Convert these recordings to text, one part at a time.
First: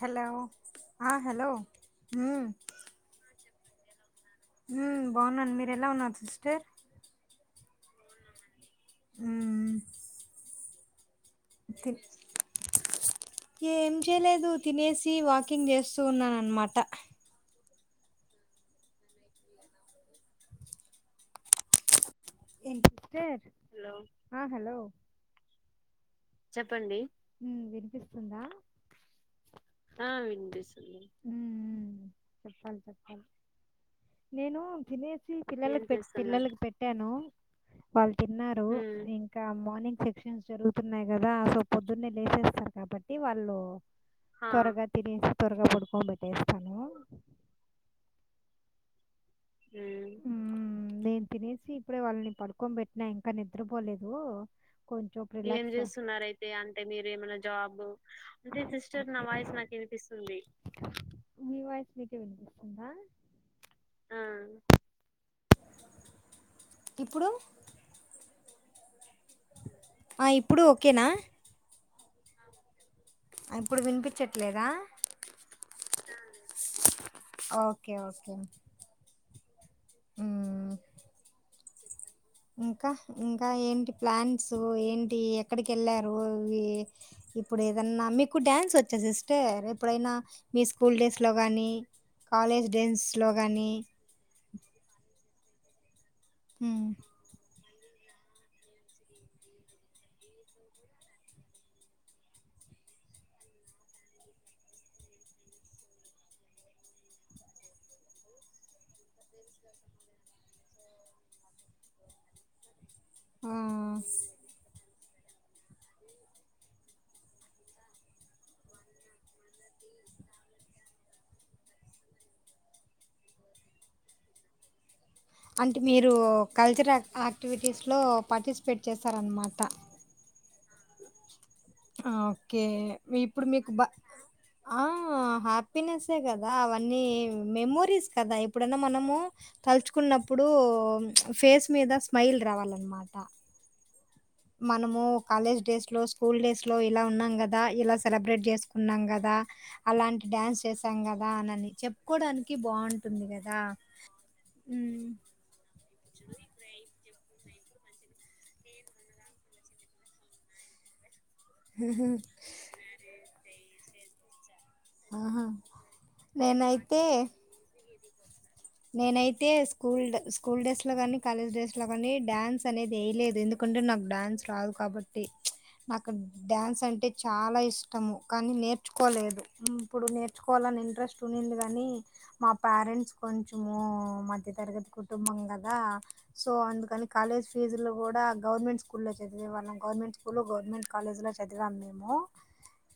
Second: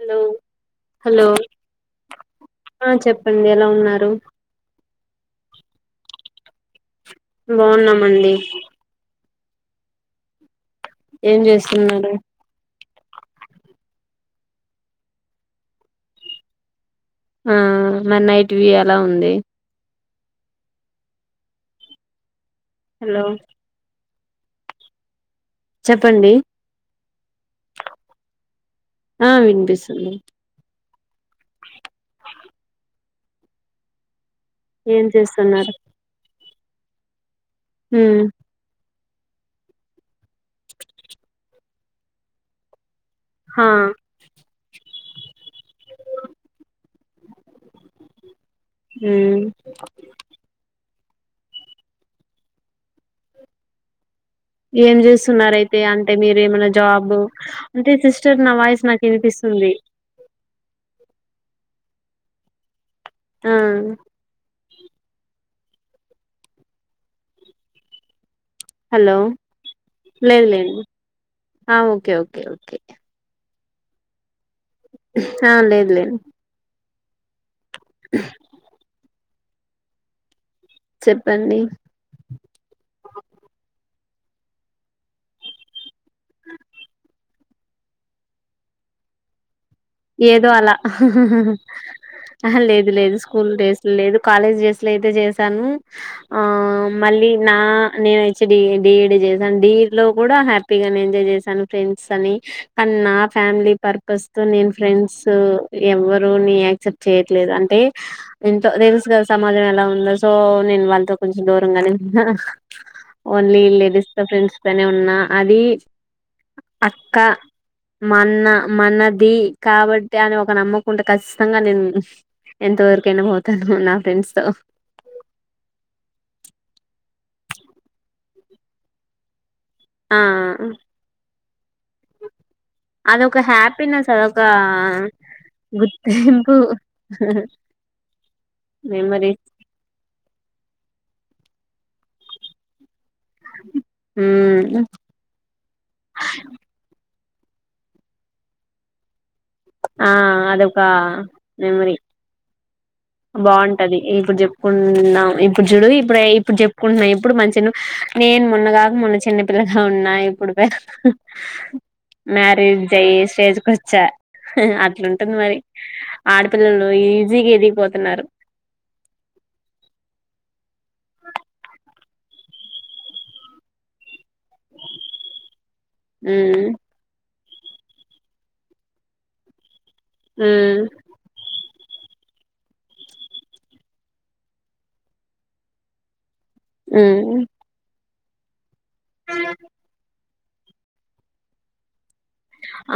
Hello ఆ hello హ్ ఆ చెప్పండి ఎలా ఉన్నారు హ్ బాగున్నాను మీరు ఎలా ఉన్నారు సిస్టర్ బాగున్నామండి ఉమ్ ఏం తి చేస్తున్నారు. ఏం చేయలేదు తినేసి వాకింగ్ జేస్తూ ఉన్నానన్నమాట ఆ మరి నైట్ వ్యూ ఎలా ఉంది. హలో హలో ఆ హలో చెప్పండి చెప్పండి ఆ ఆ వినిపిస్తుంది వినిపిస్తుంది. హ్ చెప్పాలి చెప్పల్ నేను ఏం తినేసి చేస్తున్నారు పిల్లలక్ పె పిల్లలకి పెట్టాను వాళ్ళు ఉమ్ తిన్నారు ఇంకా మార్నింగ్ సెక్షన్స్ జరుగుతంది న్నాయి కదా సో పొద్దున్నే లేసేస్తారు కాబట్టి వాళ్ళు హా త్వరగా తినేసి త్వరగా పడుకొ పెెట్టేస్తాను ఉమ్ మ్మ్. నేను తినేసి ఇప్పుడే వాళ్ళని పడుకొనిబట్టినా ఇంకా నిద్రపోలేదు ఏం అంటే చేస్తున్నారయితే అంటే మీరు ఏమైనా మీ జాబ్ ఏ జా అంటే సిస్టర్ నా అంటే వాయిస్ నాకు సిస్టర్ నాయి వినిపిస్తుంది నాకునిపిస్తుంది వినిపికుందా ఆ ప్పుడు హలో లేండి ఇప్పుడు లేండిడి ఓకేనా ఓకే ఓకే ఓకే ఓకే ఇప్పుడు వినిపించట్లేదా ఆ లేదు లేదు ఓకే ఓకే ఓకే ఉ చెప్పండి ఇంకా ఇంకా ఏంటి ప్లాన్స్ ఏంటి ఎక్కడికి యెళ్ళారు ఇవి ఇప్పుడు ఏదన్నా మీకు డ్యాన్స్ వచ్చా సిస్టర్ రేపు ఏదో అలా కాలేజ్ లేదు లేదు డేస్లో స్కూల్ కానీ డ్రస్లు లేదు కాలేజ్ డ్రెస్లు అయితే చేస్త తను ఆ మళ్ళీ నా నేను వచ్చి డిఈడ్ డిఈడి చేశాను. డీఈడ్ లో కూడా హ్యాపీగా ఎంజాయ్ చేశాను ఫ్రెండ్స్ అని కానీ నా ఫ్యామిలీ పర్పస్ తో నేను ఫ్రెండ్స్ ఎవ్వరు ను యాక్సెప్ట్ చేయట్లేదు. అంటే ఎంతో తేల్స్గా సమాజం ఎలా ఉందో సో నేను వాళ్ళతో కొంచెం దూరంగానే వుంటున్నాను. ఓన్లీ లేడీస్ ద ఫ్రెండ్స్ తోనే ఉన్నా అది అక్క మన్న మనది. కాబట్టి అని ఒక నమ్మకుంటే ఖచ్చితంగా నేను ఎంతవరకైనబోతాను నా ఫ్రెండ్స్ తో అంటే మీరు కల్చర యాక్టివిటీస్లో పార్టిసిపేట్ చేస్తారన్నమాట ఆ అదొక హ్యాపీనెస్ అదొక ఆ హ్యాపీనెసే కదా గుర్తింపు అవన్నీ మెమోరీస్ కదా ఇప్పుడనా మనము మెమరీ తలుచుకున్నప్పుడు ఫేస్ మీద స్మైల్ రావాలన్నమాట [inaudible] మనము కాలేజ్ డేస్ లో స్కూల్ డేస్ లో ఇలా ఉన్నాం. కదా ఇలా సెలబ్రేట్ చేసుకున్నాం కదా ఆ అదొక అనని మెమరీ చెప్పుకోడానికి బావుంటుంది గదా! బాగుంటది ఇప్పుడు హ్మ్. చెప్పుకుంటున్నాం ఇప్పుడు చూడు ఇప్పుడు ఇప్పుడు చెప్పుకుంటున్నాం ఇప్పుడు మంచిగా నేను మొన్నగాక మొన్న చిన్నపిల్లగా ఉన్నా ఇప్పుడు మ్యారిజ్ అయి స్టేజ్ కోచ్చ అట్లాంటుంది ఆహా! మరి ఆడపిల్లలు నేనైతే ఈజీగా ఎదిగిపోతు తిన్నారు నేనైతే స్కూల్డడ్ స్కూల్ డ్రెస్లో కాని కాలేజ్ డ్రెస్ లో కాని డ్యాన్స్ అనేది వేయలేదు ఎందుకంటే నాకు డ్యాన్స్ రాదు కాబట్టి అక్కడ ఉమ్ డ్యాన్స్ అంటే చాలా ఇష్టము కానీ నేర్చుకోలేదు. ఇప్పుడు నేర్చుకోవాలని ఉమ్ ఇంట్రెస్ట్ ఉంది. కానీ కానీ మా పేరెంట్స్కి కొంచము మధ్యతరగతి కుటుంబంకదా సో అందుకని ఉమ్ కాలేజ్ ఫీజులు కూడా గవర్మెంట్ స్కూల్ స్కూల్లో చదివేవాళ్ళం గవర్మెంట్ స్కూల్ గవర్నమెంట్ కాలేజ్ లో చదివాం మేము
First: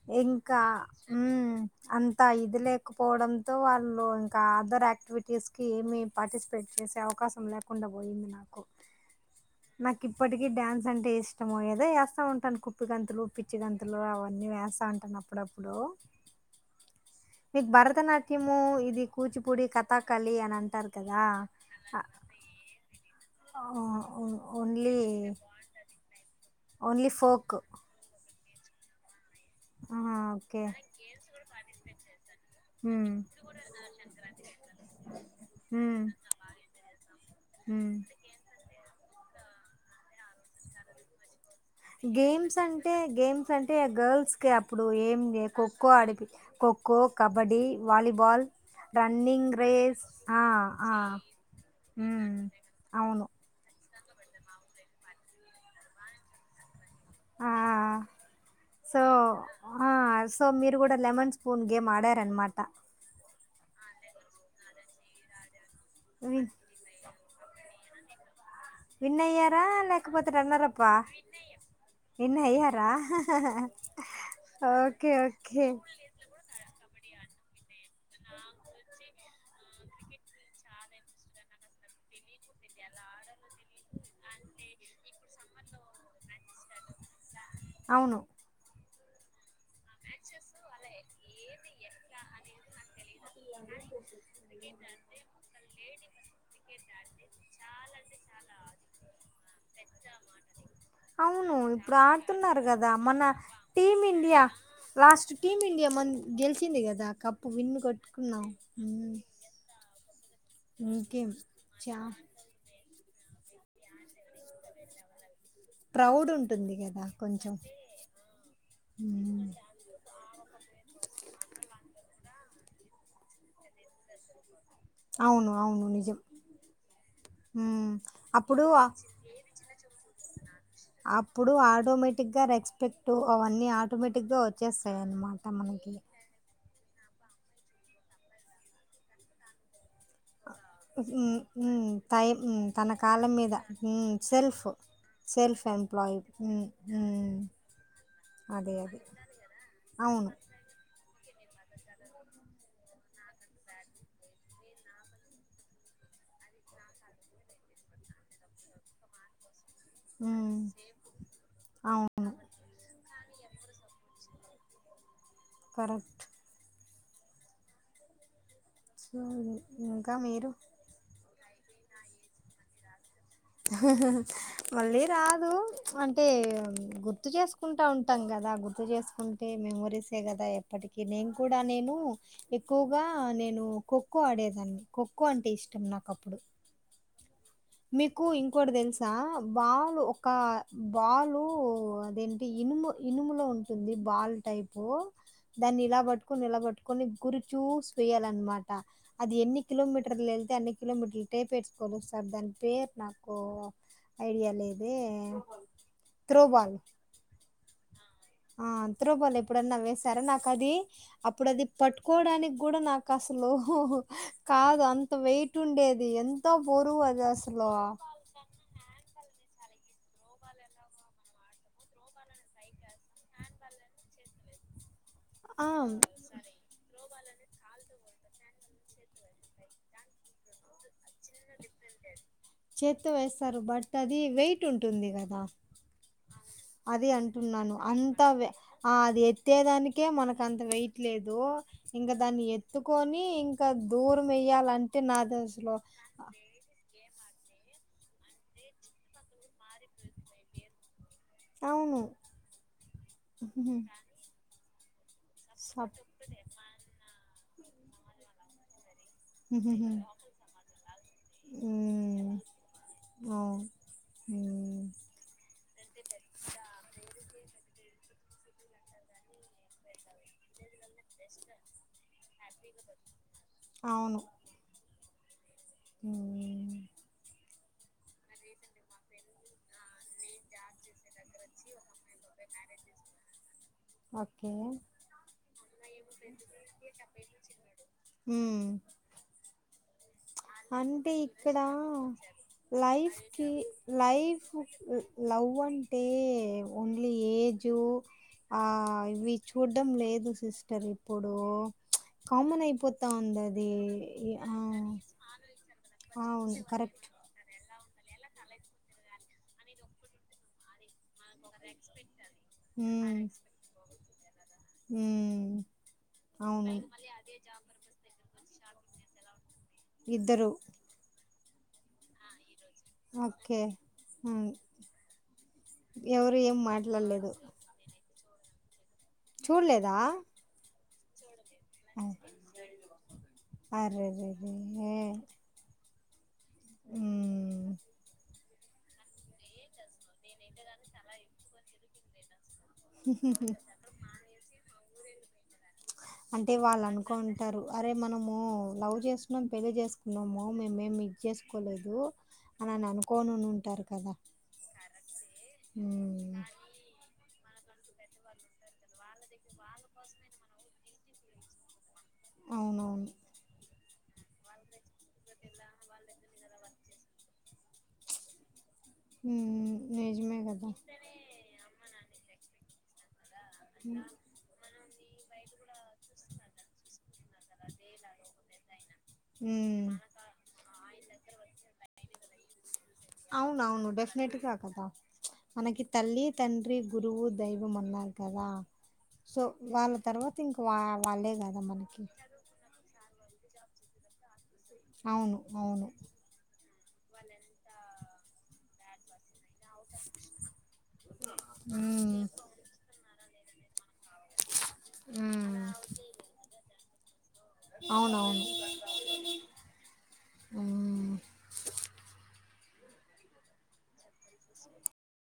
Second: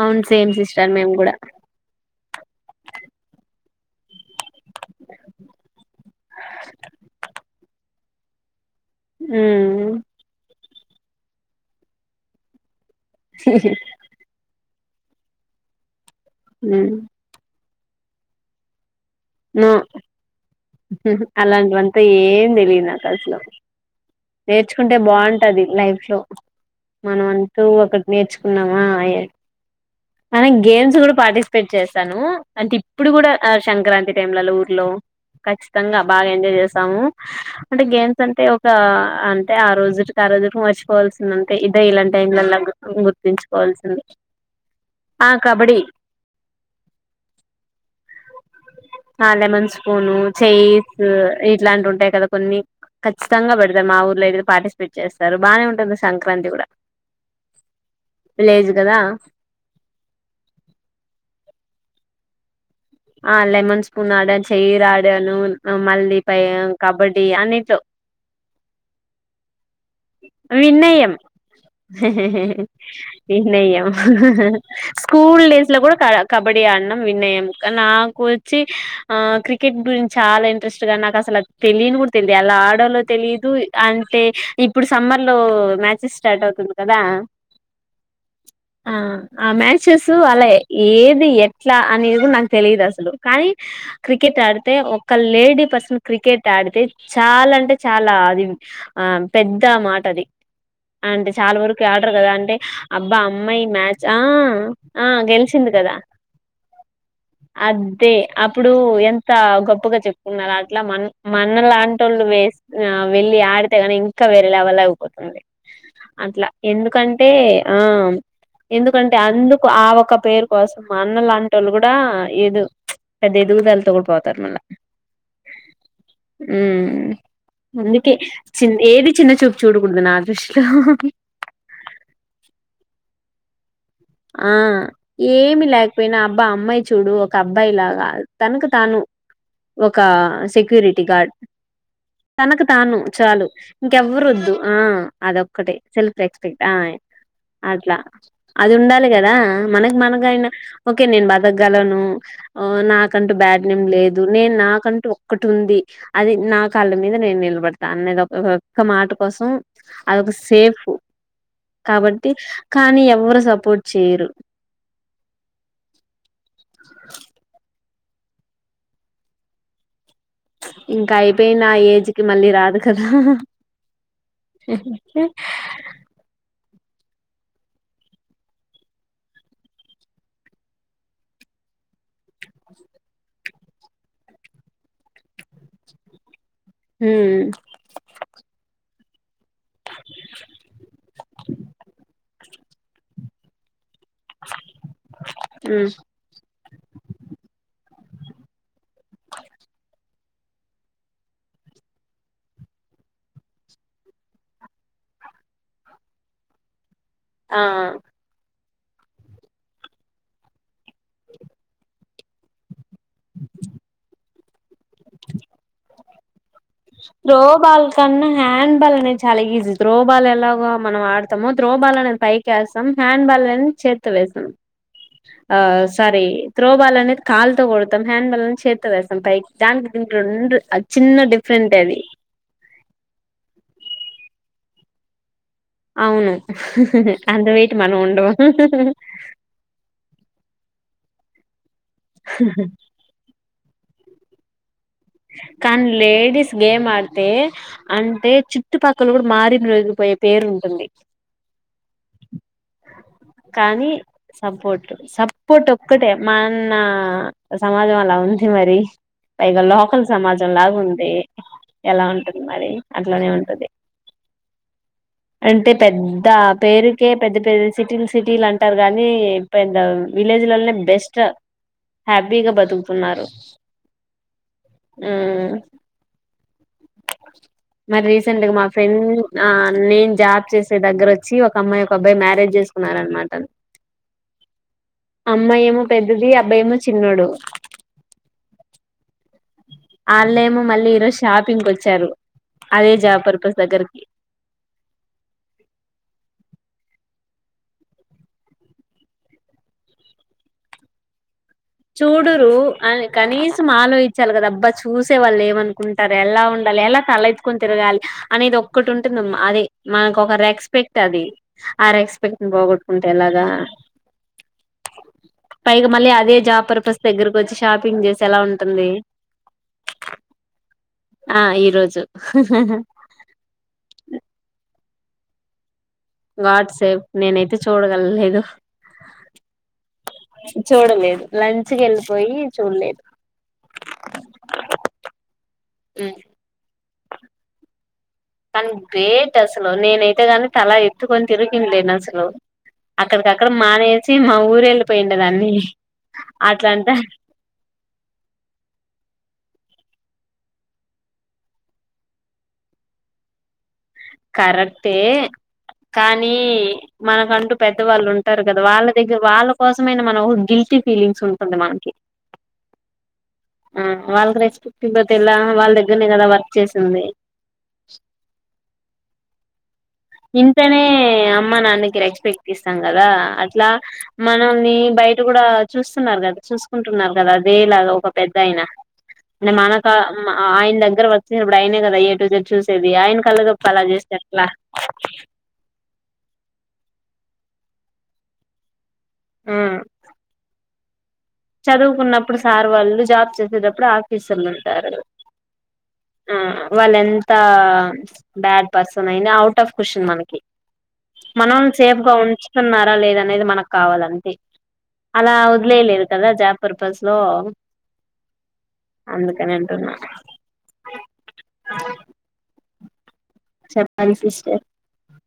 అవును సేమ్ ఇంకా సిస్టర్ మేము కూడా ఉమ్ అంతే అంత ఇది లేకపోవడంతో వాళ్ళు అదర్క్టివిటీ కిడ్స్ కి ఏమి పార్టిసిపేట్ చేసే అవకాశం లేకుండా పోయింది నాకు ఉమ్ నాకు ఇప్పటికి డాన్స్ అంటే ఇష్టమో ఏదో చేస్తా ఉంటాను కు ఉప్పు గంతులు పిచ్చి గంతులు అవన్నీ వేస్త అ అంటున ఆప్పుడప్పుడు ఊ మీకు భరత నాట్యము ఇది కు కూచిపుడి నో క వాలీ అలాంటివంతా ఏం తెలిదు నాకు అసలు ఓన్లీ నేర్చుకుంటే బాగుంటది లైఫ్ లో ఓన్లీ మనం ఫోక్ అంటూ ఒకటి నేర్చు కున్నామా అయే అ ఓకే గేమ్స్ కూడా పార్టిసిపేట్ చేస్తాను అంటే ఇప్పుడు కూడా సంక్రాంతి టైమ్లలో ఊర్లో ఖచ్చితంగా బాగా ఎంజాయ్ చేస్తాము అంటే గేమ్స్ అంటే ఒక అంటే ఆ రోజుటికి ఆ రోజుటికి మర్చిపోవాల్సింది అంతే ఇదే ఇలాంటి గేమ్స్ టైంలలా అంటే గేమ్స్ అంటే గుర్తుంచుకోవాల్సింది గర్ల్స్కి అప్పుడు ఆ ఏమి కబడ్డీ ఖోఖో ఆడిపి ఖోఖో, కబడ్డీ, వాలీబాల్ బాల్ ఆ లెమన్ స్పూను ఆ చైర్స్ ఇట్లాంటి ఉంటాయి కదా ఉమ్ కొన్ని అవును ఖచ్చితంగా పేడుతుయి మా ఊర్లోతే పార్టిసిపేట్ చేస్తారు బాగానే ఉంటుంది సంక్రాంతి కూడా ఆ విలేజ్ కదా సో సో మీరు కూడా లెమన్ స్పూన్ గేమ్ ఆడారు అనమాట ఆ లెమన్ స్పూన్ ఆడను చైర్ ఆడను మళ్ళీ వి పై కబడ్డీ అన్నిట్లో విన్ అయ్యారా లేకపోతే రన్నర్ అప్ విన్ ఆ అయ్యాం విన్ అయ్యారా విన్ అయ్యాం ఓకే స్కూల్ ఓకే డేస్ లో కూడా క కబడ్డీ ఆడినాం విన్ అయ్యాం నాకు వచ్చి ఆ క్రికెట్ గురించి చాలా ఇంట్రెస్ట్గా నాకు అసలు తెలియని కూడా తెలియదు ఎలా ఆడాలో తెలిదు అంటే ఇప్పుడు సమ్మర్ లో మ్యాచెస్ స్టార్ట్ అవుతుంది కదా అవును ఆ ఆ మ్యాచెస్ అలా ఏది ఎట్లా అనేది కూడా నాకు తెలియదు అసలు కానీ క్రికెట్ ఆడితే ఒక లేడీ పర్సన్ క్రికెట్ ఆడితే చాలా అంటే చాలా అది ఆ పెద్ద ఇంత మాట అది అంటే అవును చాలా వరకు ఇప్పుడు ఆడరు కదా అంటే ఆడుతున్నారు కదా అబ్బా మన అమ్మాయి టీమ్ మ్యాచ్ ఆ ఇండియా ఆ లాస్ట్ టీమ్ గెలిచింది. ఇండియా కదా మన గెలిచింది కదా కప్పు విన్ అదే కొట్టుకున్నాం అప్పుడు ఉమ్, ఎంత గొప్పగా చెప్పుకున్నారు. అట్లా మన ఇంకేం మన చా లాంటి వాళ్ళు వే వెళ్లి ఆడుతే గాని ఇంకా వేరే లెవల్ ఐపోతుంది ప్రౌడ్ అట్లా ఉంటుంది కదా ఎందుకంటే కొంచెం ఆ ఎందుకంటే ఉమ్, అందుకు ఆ ఒ పేరు కోసం అన్న లాంటి వాళ్ళు కూడా ఏదు పెద్ద ఎదుగుదలతో కూడిపోతారు మళ్ళా అవును అవును నిజం ఉమ్, ఉమ్ అందుకే అప్పుడు చి ఆ- ఏది చిన్న చూపు చూడకూడదు నా దృష్టిలో అప్పుడు ఆటోమేటిక్ గా రెక్స్పెక్ట్ టు అవన్నీ ఆ ఆ ఏమి లేకపోయినా అబ్బా అమ్మాయి చూడు ఒక అబ్బాయి లాగా తనకు తాను ఒక సెక్యూరిటీ గార్డ్ ఉమ్, ఉమ్, తై తనకు ఉమ్, తన తాను కాలం చాలు మీద ఇంకెవ్వరు వద్దు సెల్ఫ్ ఆ సెల్ఫ్ అదొక్కటే సెల్ఫ్ ఎంప్లాయీ రెస్పెక్ట్ అట్లా అది అదే ఉండ అదే కదా మనకు అవును మనదైన ఓకే నేను బతకగలను నాకంటూ బ్యాడ్ నేమ్ లేదు నేను నాకంటూ ఒక్కటి ఉంది అది నా కాళ్ళ మీద నేను నిలబడతా అన్నది ఒక్క మాట కోసం అదొక ఉమ్ సేఫ్ కాబట్టి అవును కానీ ఎవరు సపోర్ట్ చేయరు కరెక్ట్ [inaudible] సరే ఇంకా మీరు పోయి నా ఏజ్ కి మళ్ళీ రాదు కదా మళ్ళీ రాదు అంటే గుర్తు చేసుకుంటూ ఉంటాం కదా గుర్తు చేసుకుంటే మెమోరీసే కదా ఎప్పటికీ నేను కూడా నేను ఎక్కువగా నేను ఖోఖో ఆడేదాన్ని ఖోఖో అంటే ఇష్టం నాకుప్పుడు మ్... మీకు ఇంకోటి తెలుసా బాలు ఒక బాలు దేని ఇనుము ఇనుములో ఉంటుంది బాల్ టైపో దాన్ని హ్మ్ ఇలా పట్టుకొని ఇలాపట్టుకొని గురిచూ చేయ్యాలన్నమాట అది ఎన్ని కిలోమీటర్లు వెళ్తే అన్ని కిలోమీటర్లు టేపేర్చుకోనీ సార్ దానికి పేరు నాకు ఐడియా లేదు త్రోబాల్ ఆ.. ఆ.. ఆ త్రో బాల్ ఎప్పుడన్నా వేసారా నాకు అది, అప్పుడు అది పట్టుకోవడానికి కూడా నాకు అసలు కాదు అంత వెయిట్ ఉండరు ఇంకా బోర్ వేయస్ ఫుట్ బాల్ కన్నా హ్యాండ్ బాల్ నే చాలా ఈజీ త్రో బాల్ ఎలాగో మనం ఆడతామో త్రో బాల్ అనేది పైకి వేస్తాం హ్యాండ్ బాల్ అనేది చేత్తో వేస్తాం ఆ సారీ త్రో బాల్ అనేది కాళ్తో కొడతాం హ్యాండ్ బాల్ చేత్తో వేస్తాం పై దానికి దీనికి రెండు చిన్న డిఫ చేత తో వేస్తారు బట్ అది వెయిట్ ఉంటుంది కదా అవును అది అంత వెయిట్ అంటున్నాను మనం అంత ఉండము అవె అది ఎత్తెదానికే మనకు అంత వెయిట్ లేదో ఇంకా దాన్ని ఎత్తుకోని ఇంకా దూర్ మెయ్యాలంటే కానీ లేడీస్ గేమ్ ఆడితే తే... అంటే చుట్టుపక్కల కూడా మారి మ్రొగిపోయే పేరు ఉంటుంది అవును ఉహుహు. కానీ సపోర్ట్ సబ్ పుట సప్ ఒక్కటే మా అన్న సమాజం అలా ఉంది మరి పైగల సమాజం లాగా ఉంది ఎలా మ్మ్ ఉంటుంది మరి అట్లానే అవును ఉంటుది మ్మ్ అంటే పెద్ద పేరుకే పెద్ద పెద్ద సిటీలు సిటీలు అంటారు కానీ పెద్ద విలేజ్ లోళ్ళె బెస్ట్ హ్యాపీగా బతుకుతున్నారు అవును మ్ మ్ మరి రీసెంట్ గా మా ఫ్రెండ్ ఆ నేను జాబ్ చేసే దగ్గర వచ్చి ఒక అమ్మాయి ఒక అబ్బాయి వచ్చి మ్యారేజ్ చేసుకున్నార అనమాట ఓకే అమ్మాయెమో పెద్దది అబ్బాయేమో చిన్నోడు మ్మ్ అ అంటే ఇక్కడ అదే లైఫ్ జాబ్ కి పర్పస్ దగ్గరకి లైఫ్ లవ్ అంటే ఓన్లీ ఏజ్ ఆ ఇవి చూడ్డడం లేదు సిస్టర్ ఇప్పుడు చూడురు కామన్ అని అయిపోతా ఉంది కనీసం అది ఆలోచిచ్చాలి కదా ఆ అబ్బా చూసె వాళ్ళు ఏమనుకుంటారు ఎలా అవును ఉండాలి ఎలా కరెక్ట్ తల ఎత్తుకొని తిరగాలి అనేది ఒక్కటి ఉంటుందిమ్మా అది మనకు ఒక రెస్పెక్ట్ అది ఆ రెస్పెక్ట్ బాగొట్టుకుంటే ఎలాగా మ్.. అవును దగ్గకు వచ్చి షాపింగ్ చేసా ఎలా ఉంటుంది ఇద్దరు ఆ ఈ రోజు ఓకే. మ్.. వాట్సాప్ నేనైతే చూడగలలేదు చూడు లేదా చూడలేదు లంచ్కి వెళ్ళిపోయి చూడలేదు అరెరెరే ఉం అ కానీ గ్రేట్ అసలు నేనైతే కానీ తలా ఎత్తుకొని తిరికిందిలేేను అసలు అక్కడికక్కడ మానేసి మా ఊరు వెళ్ళ పోయింట నన్నీ అంటే వాళ్ళు అనుకుంటారు అరే మనము లవ్ చేసుకున్నాం పెళ్లి చేసు న్నామో మేమేం మిస్ చేసుకోలేదు అన అని అనుకోని ఉంటారు కదా కరెక్టే కానీ ఉమ్ మనకంటూ పెద్దవాళ్ళు ఉంటారు కదా వాళ్ళ దగ్గర వాళ్ళ కోసమైనా మనం గిల్టీ ఫీలింగ్స్ ఉంటుంది మనకి అవునవును ఆ వాళ్ళకి రెస్పెక్ట్ ఇపోతే ఎలా వాళ్ళ దగ్గరనే కదా వర్క్ చేసింది ఉం ఇంతనే అమ్మా నాన్నకి రెచ్ పెక్ట్ ఇస్తాం కదా లా మనల్ని బయ కూడా చూస్తున్నారు కదా చూసుకుంటున్నారు కదా అదేలాగ ఒక పెద్ద ఆయిన అంటే ఉమ్ మనక ఆయన దగ్గ ందరూ వచ్చినప్పుడు ఆయనే కదా ఎ టు జడ్ చూస్ ది ఆయన కళ్ళ గొప్ప అలా అవునవును చేస్తె ఎట్లా డెఫినెట్గా కదా మనకి తల్లి తండ్రి గురువు దైవం అన్నారు కదా సో ఉమ్ వాళ్ళ తర్వాత ఇంక్ వావ్ చదువుకున్నప్పుడు సార్ వాళ్ళు జా చేసేటప్పుడు ఆఫిస్ ఉన్నయ్ అవును అవును ఉం వాళ్ళఎంత బ్యాట్ పర్సన్ అయినా అవ్ మనం సేఫ్ గా ఉమ్ ఉంచుతున్నారా లేదా అనేది మనకు కావాలని అలా ఉమ్ వద్లేయలేదు ఆ పర్పస్ లో అవునవును అందుకనింటున్నా ఉమ్. చెప్పని సిస్టర్